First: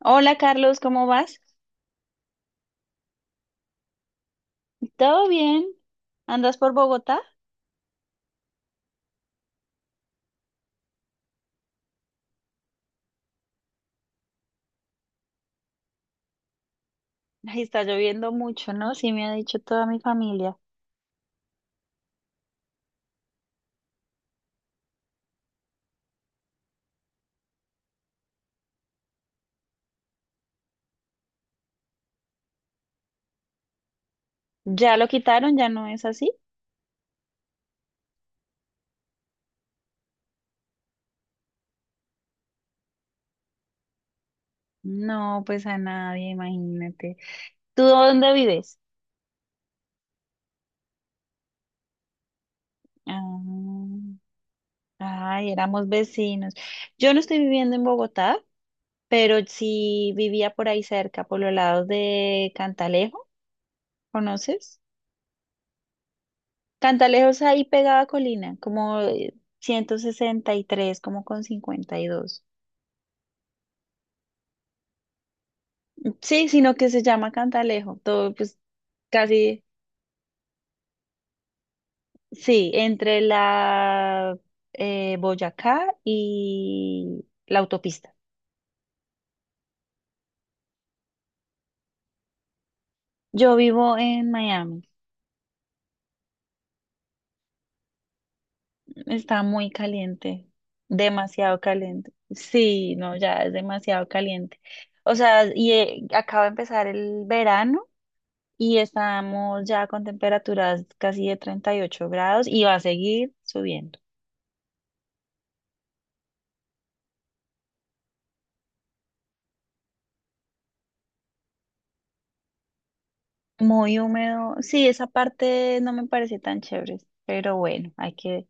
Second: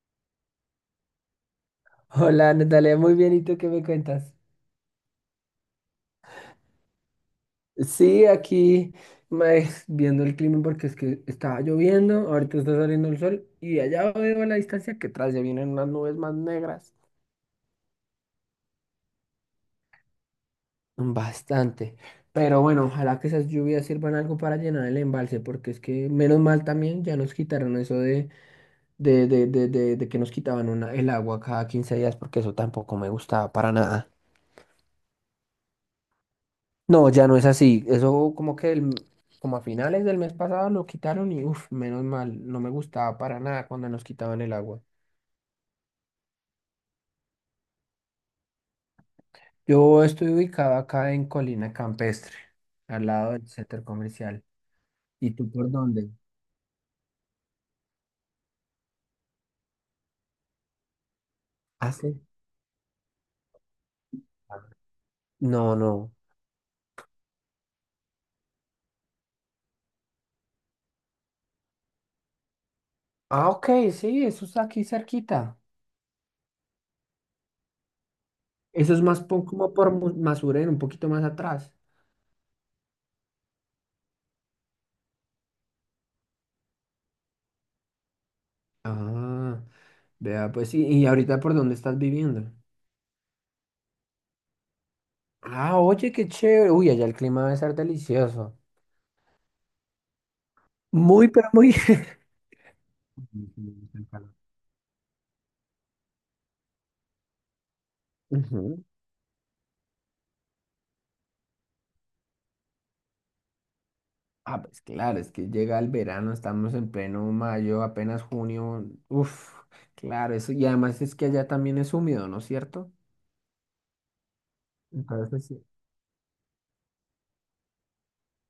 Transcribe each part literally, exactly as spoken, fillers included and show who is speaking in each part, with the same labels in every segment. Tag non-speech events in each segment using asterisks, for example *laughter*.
Speaker 1: Hola Carlos, ¿cómo vas?
Speaker 2: Hola, Natalia, muy bien. ¿Y tú qué me cuentas?
Speaker 1: ¿Todo bien? ¿Andas por Bogotá?
Speaker 2: Sí, aquí me, viendo el clima porque es que estaba lloviendo, ahorita está saliendo el sol y allá veo a la distancia que atrás ya vienen unas nubes más negras.
Speaker 1: Ay, está lloviendo mucho, ¿no? Sí, me ha dicho toda mi familia.
Speaker 2: Bastante. Pero bueno, ojalá que esas lluvias sirvan algo para llenar el embalse, porque es que menos mal también ya nos quitaron eso de, de, de, de, de, de que nos quitaban una, el agua cada quince días, porque eso tampoco me gustaba para nada.
Speaker 1: ¿Ya lo quitaron? ¿Ya no es así?
Speaker 2: No, ya no es así. Eso como que el- como a finales del mes pasado lo quitaron y uff, menos mal, no me gustaba para nada cuando nos quitaban el agua.
Speaker 1: No, pues a nadie, imagínate. ¿Tú dónde vives?
Speaker 2: Yo estoy ubicado acá en Colina Campestre, al lado del
Speaker 1: Ah,
Speaker 2: centro comercial. ¿Y tú
Speaker 1: ay,
Speaker 2: por
Speaker 1: éramos
Speaker 2: dónde?
Speaker 1: vecinos. Yo no estoy viviendo en Bogotá, pero sí vivía por ahí cerca, por los lados
Speaker 2: Ah, sí.
Speaker 1: de Cantalejo, ¿conoces?
Speaker 2: No, no.
Speaker 1: Cantalejo es ahí pegada a Colina, como eh, ciento sesenta y tres, como con cincuenta y dos.
Speaker 2: Ah, ok, sí, eso está aquí cerquita.
Speaker 1: Sí, sino que se llama Cantalejo. Todo, pues,
Speaker 2: Eso es más po-
Speaker 1: casi,
Speaker 2: como por Mu- Masuren, un poquito más atrás.
Speaker 1: sí, entre la eh, Boyacá y la autopista.
Speaker 2: Ah, vea, pues sí. ¿Y ahorita por dónde estás viviendo?
Speaker 1: Yo vivo en Miami.
Speaker 2: Ah, oye, qué chévere. Uy, allá el clima debe ser delicioso.
Speaker 1: Está muy caliente,
Speaker 2: Muy, pero
Speaker 1: demasiado
Speaker 2: muy.
Speaker 1: caliente.
Speaker 2: *laughs*
Speaker 1: Sí, no, ya es
Speaker 2: Ujú.
Speaker 1: demasiado caliente. O sea, y eh, acaba de empezar el verano y estamos ya con temperaturas casi de treinta y ocho grados y va a seguir subiendo.
Speaker 2: Ah, pues claro, es que llega el verano, estamos en pleno mayo, apenas junio. Uf, claro, eso. Y además es que allá también es húmedo, ¿no es cierto?
Speaker 1: Muy húmedo. Sí, esa
Speaker 2: Entonces, sí.
Speaker 1: parte no me parece tan chévere, pero bueno, hay que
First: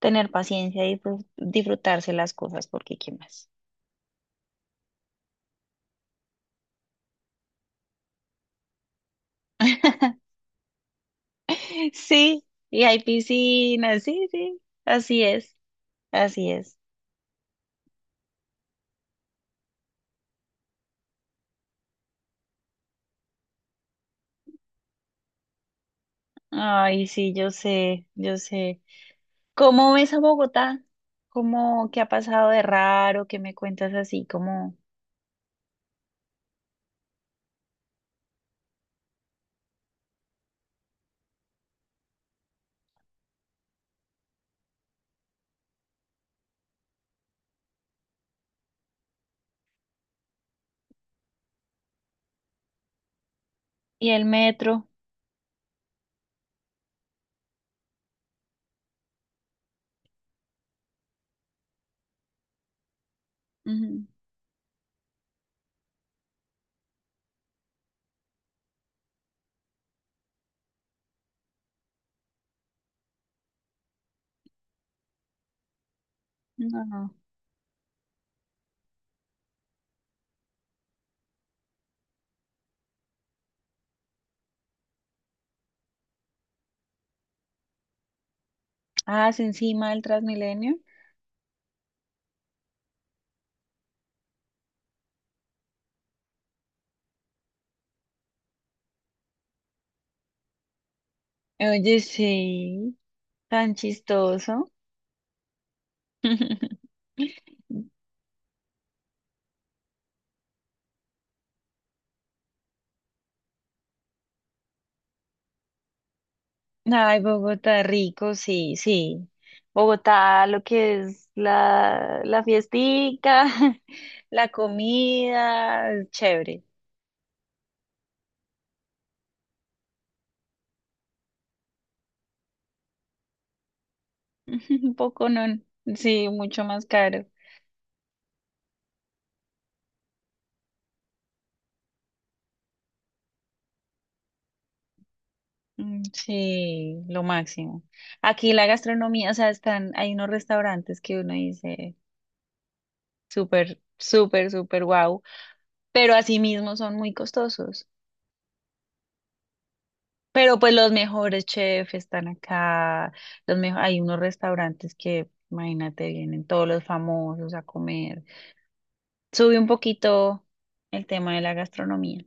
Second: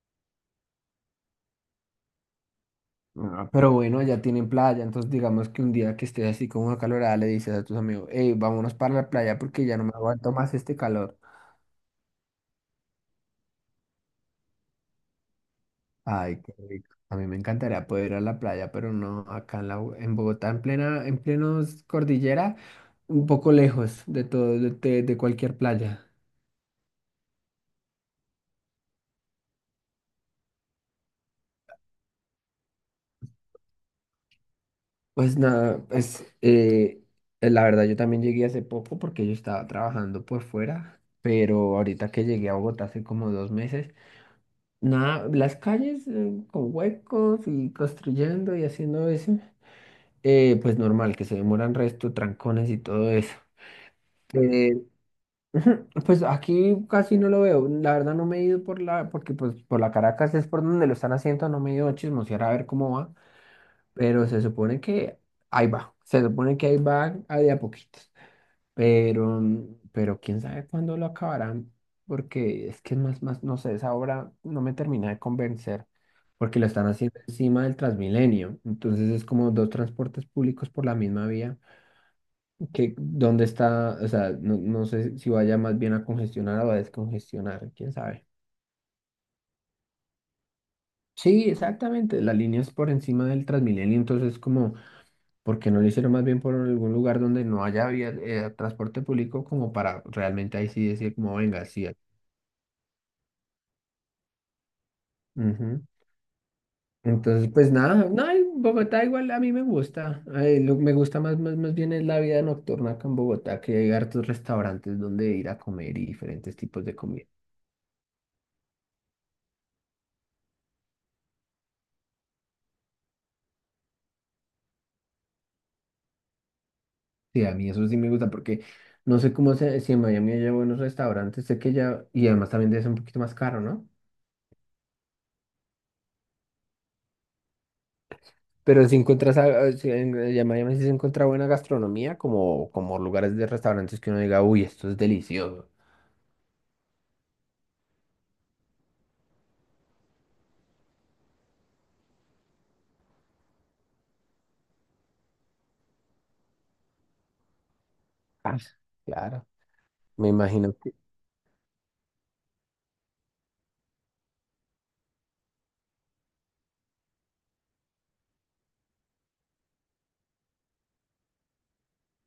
Speaker 1: tener paciencia y disfrut- disfrutarse las cosas, porque ¿qué más?
Speaker 2: Ah, pero bueno, allá tienen playa, entonces digamos que un día que estés así con una calorada le dices a tus amigos, hey, vámonos para la playa porque ya no me aguanto más este calor.
Speaker 1: *laughs* Sí, y hay piscinas, sí, sí, así es,
Speaker 2: Ay,
Speaker 1: así
Speaker 2: qué
Speaker 1: es.
Speaker 2: rico. A mí me encantaría poder ir a la playa, pero no acá en, la, Bo- en Bogotá, en plena, en plenos cordillera, un poco lejos de todo, de, de- de cualquier playa.
Speaker 1: Ay, sí, yo sé, yo sé. ¿Cómo ves a Bogotá? ¿Cómo qué ha pasado de raro? ¿Qué me cuentas así? Cómo.
Speaker 2: Pues nada, pues eh, eh, la verdad yo también llegué hace poco porque yo estaba trabajando por fuera, pero ahorita que llegué a Bogotá hace como dos meses, nada, las calles eh, con huecos y construyendo y haciendo eso, eh, pues normal, que se demoran resto, trancones y todo eso.
Speaker 1: ¿Y el
Speaker 2: Eh,
Speaker 1: metro?
Speaker 2: Ujú. Pues aquí casi no lo veo. La verdad no me he ido por la, porque pues por la Caracas es por donde lo están haciendo, no me he ido a chismosear a ver cómo va,
Speaker 1: Ujú.
Speaker 2: pero se supone que ahí va, se supone que ahí va a de a poquitos, pero, pero quién sabe cuándo lo acabarán, porque es que más, más, no sé, esa obra no me termina de convencer, porque lo están
Speaker 1: No.
Speaker 2: haciendo encima del Transmilenio, entonces es como dos transportes públicos por la misma vía que dónde está, o sea, no, no sé si vaya más bien a congestionar o a descongestionar, quién sabe.
Speaker 1: Ah, es encima del Transmilenio.
Speaker 2: Sí, exactamente, la línea es por encima del Transmilenio, entonces como, ¿por qué no lo hicieron más bien por algún lugar donde no haya vía- eh, transporte público como para realmente ahí sí decir como, venga, sí.
Speaker 1: Oye, sí, tan chistoso.
Speaker 2: Ujú.
Speaker 1: *laughs*
Speaker 2: Entonces, pues nada, no, en Bogotá igual a mí me gusta, eh, lo que me gusta más, más, más bien es la vida nocturna acá en Bogotá, que hay hartos restaurantes donde ir a comer y diferentes tipos de
Speaker 1: Ay,
Speaker 2: comida.
Speaker 1: Bogotá rico, sí, sí. Bogotá, lo que es la, la fiestica, *laughs* la comida, chévere.
Speaker 2: Sí, a mí eso sí me gusta porque no sé cómo se, si en Miami hay buenos restaurantes, sé que ya, y además también debe ser un poquito más caro, ¿no?
Speaker 1: *laughs* Un poco no, sí, mucho más caro.
Speaker 2: Pero si encuentras, a- a- si en, en Miami sí se encuentra buena gastronomía, como, como lugares de restaurantes que uno diga, uy, esto es delicioso.
Speaker 1: Mm, sí, lo máximo. Aquí la gastronomía, o sea, están, hay unos restaurantes que uno dice súper, súper, súper guau, pero asimismo son muy costosos.
Speaker 2: Ah, claro, me
Speaker 1: Pero pues
Speaker 2: imagino
Speaker 1: los
Speaker 2: que,
Speaker 1: mejores chefs están acá, los mejo- hay unos restaurantes que, imagínate, vienen todos los famosos a comer. Sube un poquito el tema de la gastronomía.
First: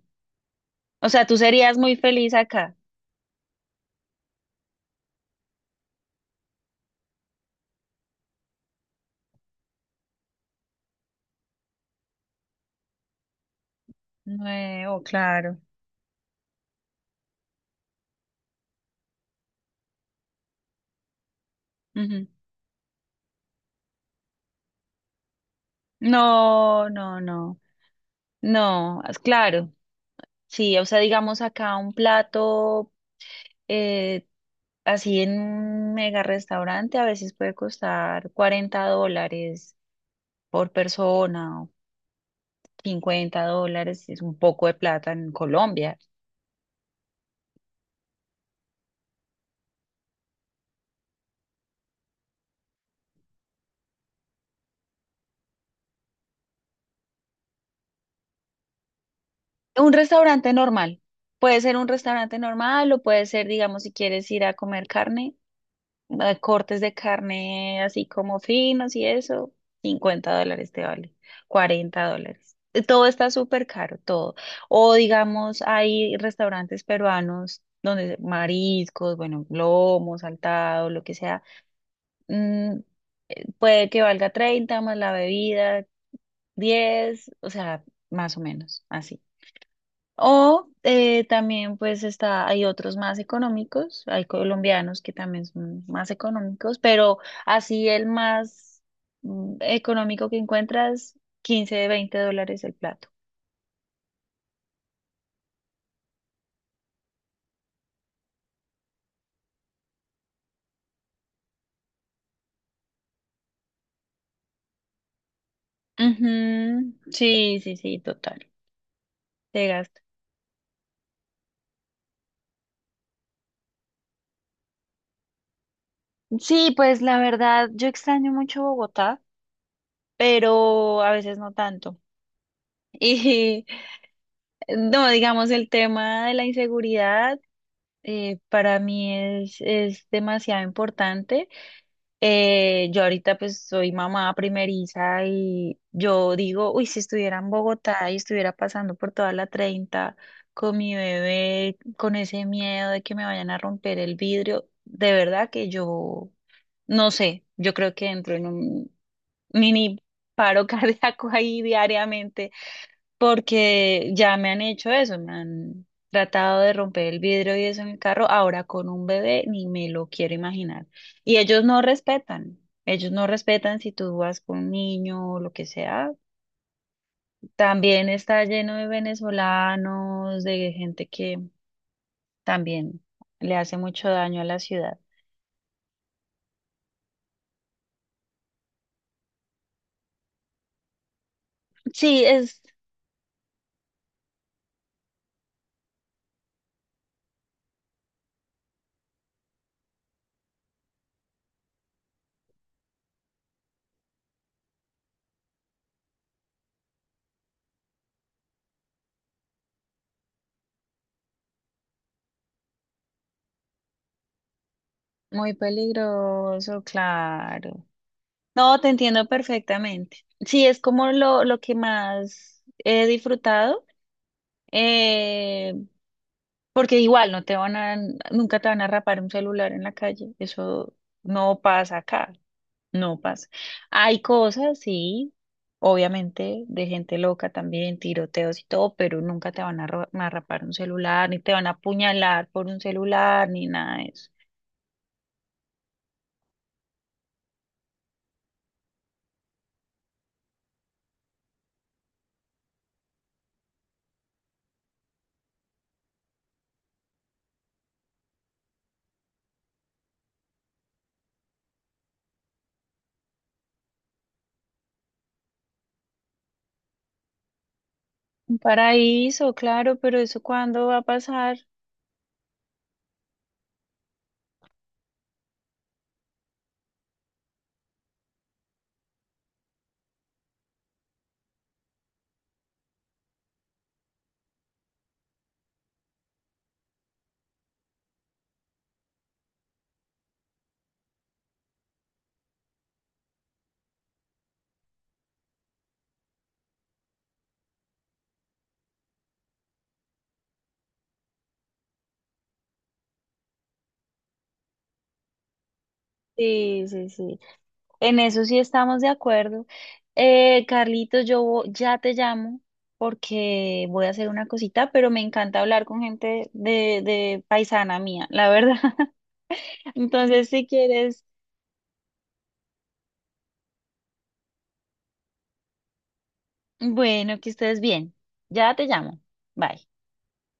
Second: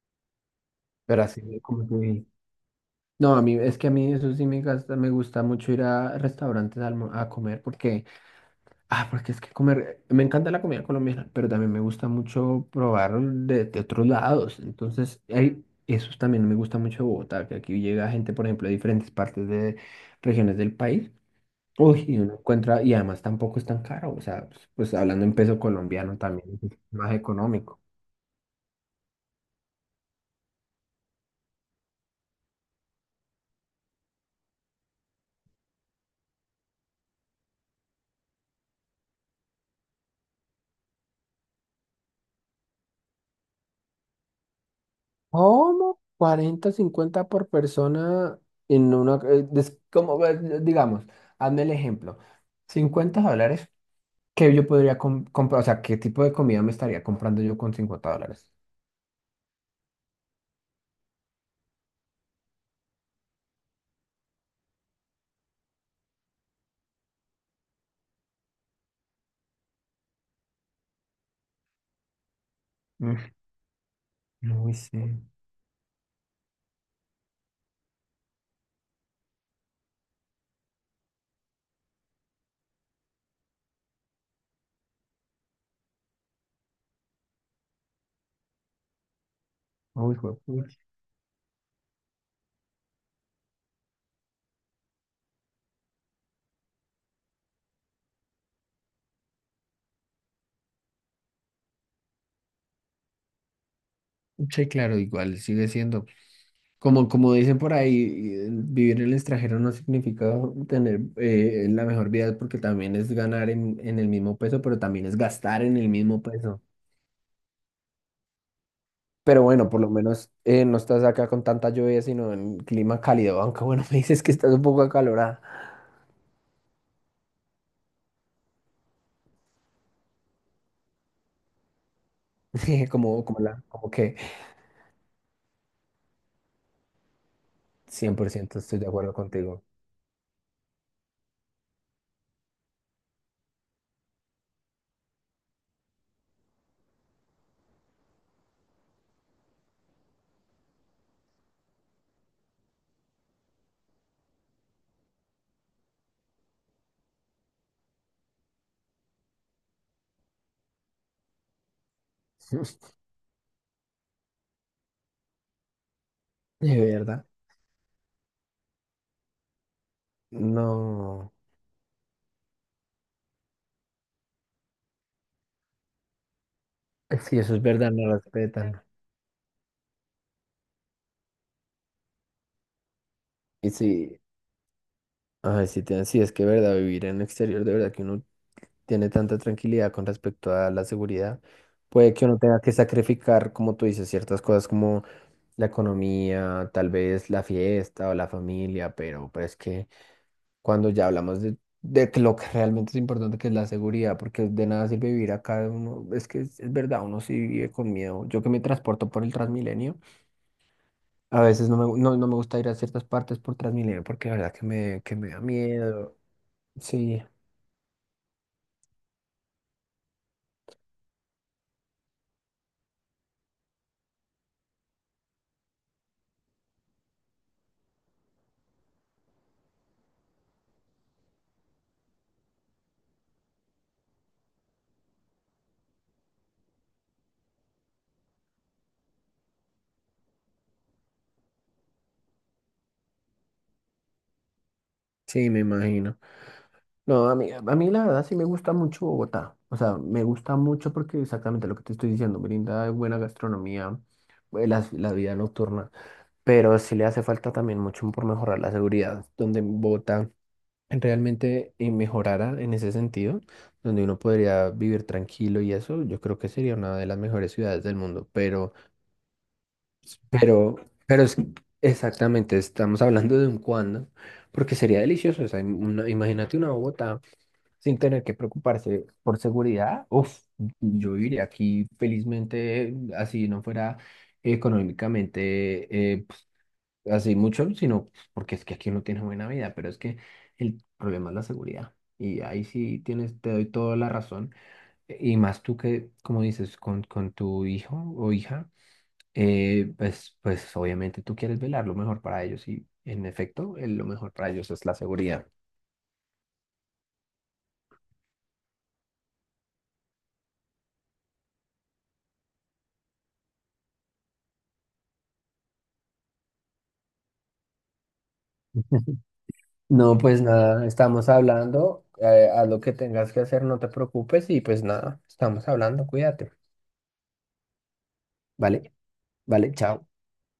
Speaker 1: O
Speaker 2: pero
Speaker 1: sea, tú
Speaker 2: así
Speaker 1: serías
Speaker 2: como
Speaker 1: muy
Speaker 2: que-
Speaker 1: feliz acá.
Speaker 2: no, a mí, es que a mí eso sí me gasta, me gusta mucho ir a restaurantes a, almo- a comer porque... Ah, porque es que comer, me encanta la comida colombiana, pero también me gusta mucho probar de, de otros lados.
Speaker 1: Nuevo,
Speaker 2: Entonces, Mm.
Speaker 1: claro.
Speaker 2: hay, eso también me gusta mucho de Bogotá, que aquí llega gente, por ejemplo, de diferentes partes de regiones del país. Uy, y
Speaker 1: Ujú.
Speaker 2: uno encuentra, y además tampoco es tan caro. O sea, pues, pues hablando en peso colombiano también es
Speaker 1: No,
Speaker 2: más
Speaker 1: no, no,
Speaker 2: económico.
Speaker 1: no, es claro. Sí, o sea, digamos acá un plato eh, así en un mega restaurante a veces puede costar cuarenta dólares por persona. Cincuenta dólares es un poco de plata en Colombia.
Speaker 2: ¿Cómo? Cuarenta, cincuenta por persona en una... eh, des- como, eh, digamos, hazme el ejemplo. Cincuenta dólares. ¿Qué yo podría com- comprar? O sea, ¿qué tipo de comida me estaría comprando yo con cincuenta dólares?
Speaker 1: Un restaurante normal. Puede ser un restaurante normal o puede ser, digamos, si quieres ir a comer carne, eh, cortes de carne así como finos y eso, cincuenta dólares te vale, cuarenta dólares. Eh, Todo está
Speaker 2: Mm,
Speaker 1: súper caro, todo.
Speaker 2: no
Speaker 1: O
Speaker 2: sé.
Speaker 1: digamos, hay restaurantes peruanos donde mariscos, bueno, lomo, saltado, lo que sea, mm, puede que valga treinta más la bebida, diez, o sea, más o menos, así.
Speaker 2: Uy,
Speaker 1: O
Speaker 2: juepucha.
Speaker 1: eh, también pues está, hay otros más económicos, hay colombianos que también son más económicos, pero así el más mm, económico que encuentras, quince de veinte dólares el plato.
Speaker 2: Che, claro, igual sigue siendo. Como, como dicen por ahí, eh, vivir en el extranjero no significa tener eh, la mejor vida porque también es ganar en, en el mismo peso, pero también es gastar en el mismo peso.
Speaker 1: Ujú, sí, sí, sí, total,
Speaker 2: Pero
Speaker 1: te
Speaker 2: bueno, por lo
Speaker 1: gasta.
Speaker 2: menos eh, no estás acá con tanta lluvia, sino en clima cálido, aunque bueno, *laughs* me dices que estás un poco acalorada,
Speaker 1: Sí, pues la verdad, yo extraño mucho Bogotá, pero a veces no tanto.
Speaker 2: *laughs* como, como, la,
Speaker 1: Y
Speaker 2: como que
Speaker 1: *laughs* no, digamos, el tema de la inseguridad.
Speaker 2: cien por
Speaker 1: Eh,
Speaker 2: ciento
Speaker 1: para
Speaker 2: estoy de acuerdo
Speaker 1: mí es,
Speaker 2: contigo.
Speaker 1: es demasiado importante. Eh, yo ahorita pues soy mamá primeriza y yo digo, uy, si estuviera en Bogotá y estuviera pasando por toda la treinta con mi bebé, con ese miedo de que me vayan a romper el vidrio, de verdad que yo no sé, yo creo que entro en un mini paro *laughs* cardíaco ahí diariamente
Speaker 2: *laughs*
Speaker 1: porque ya me han hecho eso, me han tratado de
Speaker 2: De
Speaker 1: romper el
Speaker 2: verdad.
Speaker 1: vidrio y eso en el carro, ahora con un bebé ni me lo quiero imaginar.
Speaker 2: No.
Speaker 1: Y ellos no respetan, ellos no respetan si tú vas con un niño o lo que sea.
Speaker 2: Sí, eso es verdad,
Speaker 1: También
Speaker 2: no
Speaker 1: está lleno
Speaker 2: respetan.
Speaker 1: de venezolanos, de gente que también le
Speaker 2: Y
Speaker 1: hace mucho
Speaker 2: sí,
Speaker 1: daño a la ciudad.
Speaker 2: ay, sí, te- sí, es que verdad, vivir en el exterior, de verdad que uno tiene tanta tranquilidad con respecto a la seguridad. Puede
Speaker 1: Sí,
Speaker 2: que uno tenga
Speaker 1: es
Speaker 2: que sacrificar, como tú dices, ciertas cosas como la economía, tal vez la fiesta o la familia, pero, pero es que cuando ya hablamos de, de que lo que realmente es importante, que es la seguridad, porque de nada sirve vivir acá, uno, es que es, es verdad, uno sí vive con miedo. Yo que me transporto por el Transmilenio. A veces no me, no, no me gusta ir a ciertas partes por Transmilenio porque la verdad que me, que me da
Speaker 1: muy
Speaker 2: miedo.
Speaker 1: peligroso,
Speaker 2: Sí,
Speaker 1: claro. No, te entiendo perfectamente. Sí, es como lo, lo que más he disfrutado. Eh, Porque igual no te van a, nunca te van a rapar un celular en la calle. Eso no pasa acá, no pasa. Hay cosas, sí, obviamente, de gente loca también, tiroteos y todo, pero nunca te van a, ro- a rapar un celular, ni te van a apuñalar por un celular, ni nada de eso.
Speaker 2: sí, me imagino. No, a mí, a mí la verdad sí me gusta mucho Bogotá. O sea, me gusta mucho porque exactamente lo que te estoy diciendo, brinda buena gastronomía, eh, la, la vida nocturna, pero sí le hace falta también mucho por mejorar la seguridad, donde Bogotá realmente eh, mejorara en ese sentido, donde uno podría vivir tranquilo y eso, yo creo que sería una de las mejores ciudades del mundo,
Speaker 1: Un
Speaker 2: pero...
Speaker 1: paraíso, claro, pero eso
Speaker 2: Pero,
Speaker 1: ¿cuándo va a
Speaker 2: pero es
Speaker 1: pasar?
Speaker 2: exactamente, estamos hablando de un cuándo, porque sería delicioso. O sea, im- una- imagínate una Bogotá sin tener que preocuparse por seguridad. Uf, yo viviría aquí felizmente, así no fuera económicamente eh, pues, así mucho, sino pues, porque es que aquí uno tiene buena vida, pero es que el problema es la seguridad. Y ahí sí tienes, te doy toda la razón. Y más tú que, como dices, con, con tu hijo o hija eh, pues, pues obviamente tú quieres velar lo mejor para ellos y en efecto eh, lo mejor para ellos es la seguridad.
Speaker 1: Sí, sí, sí. En eso sí estamos de acuerdo. Eh, Carlitos, yo vo- ya te llamo porque voy a hacer una cosita, pero me encanta hablar con gente de, de paisana mía, la verdad. *laughs*
Speaker 2: *laughs* No, pues
Speaker 1: Entonces, si
Speaker 2: nada,
Speaker 1: quieres,
Speaker 2: estamos hablando, eh, haz lo que tengas que hacer, no te preocupes y pues nada, estamos hablando, cuídate.
Speaker 1: bueno, que estés bien. Ya te
Speaker 2: Vale,
Speaker 1: llamo.
Speaker 2: vale,
Speaker 1: Bye.
Speaker 2: chao.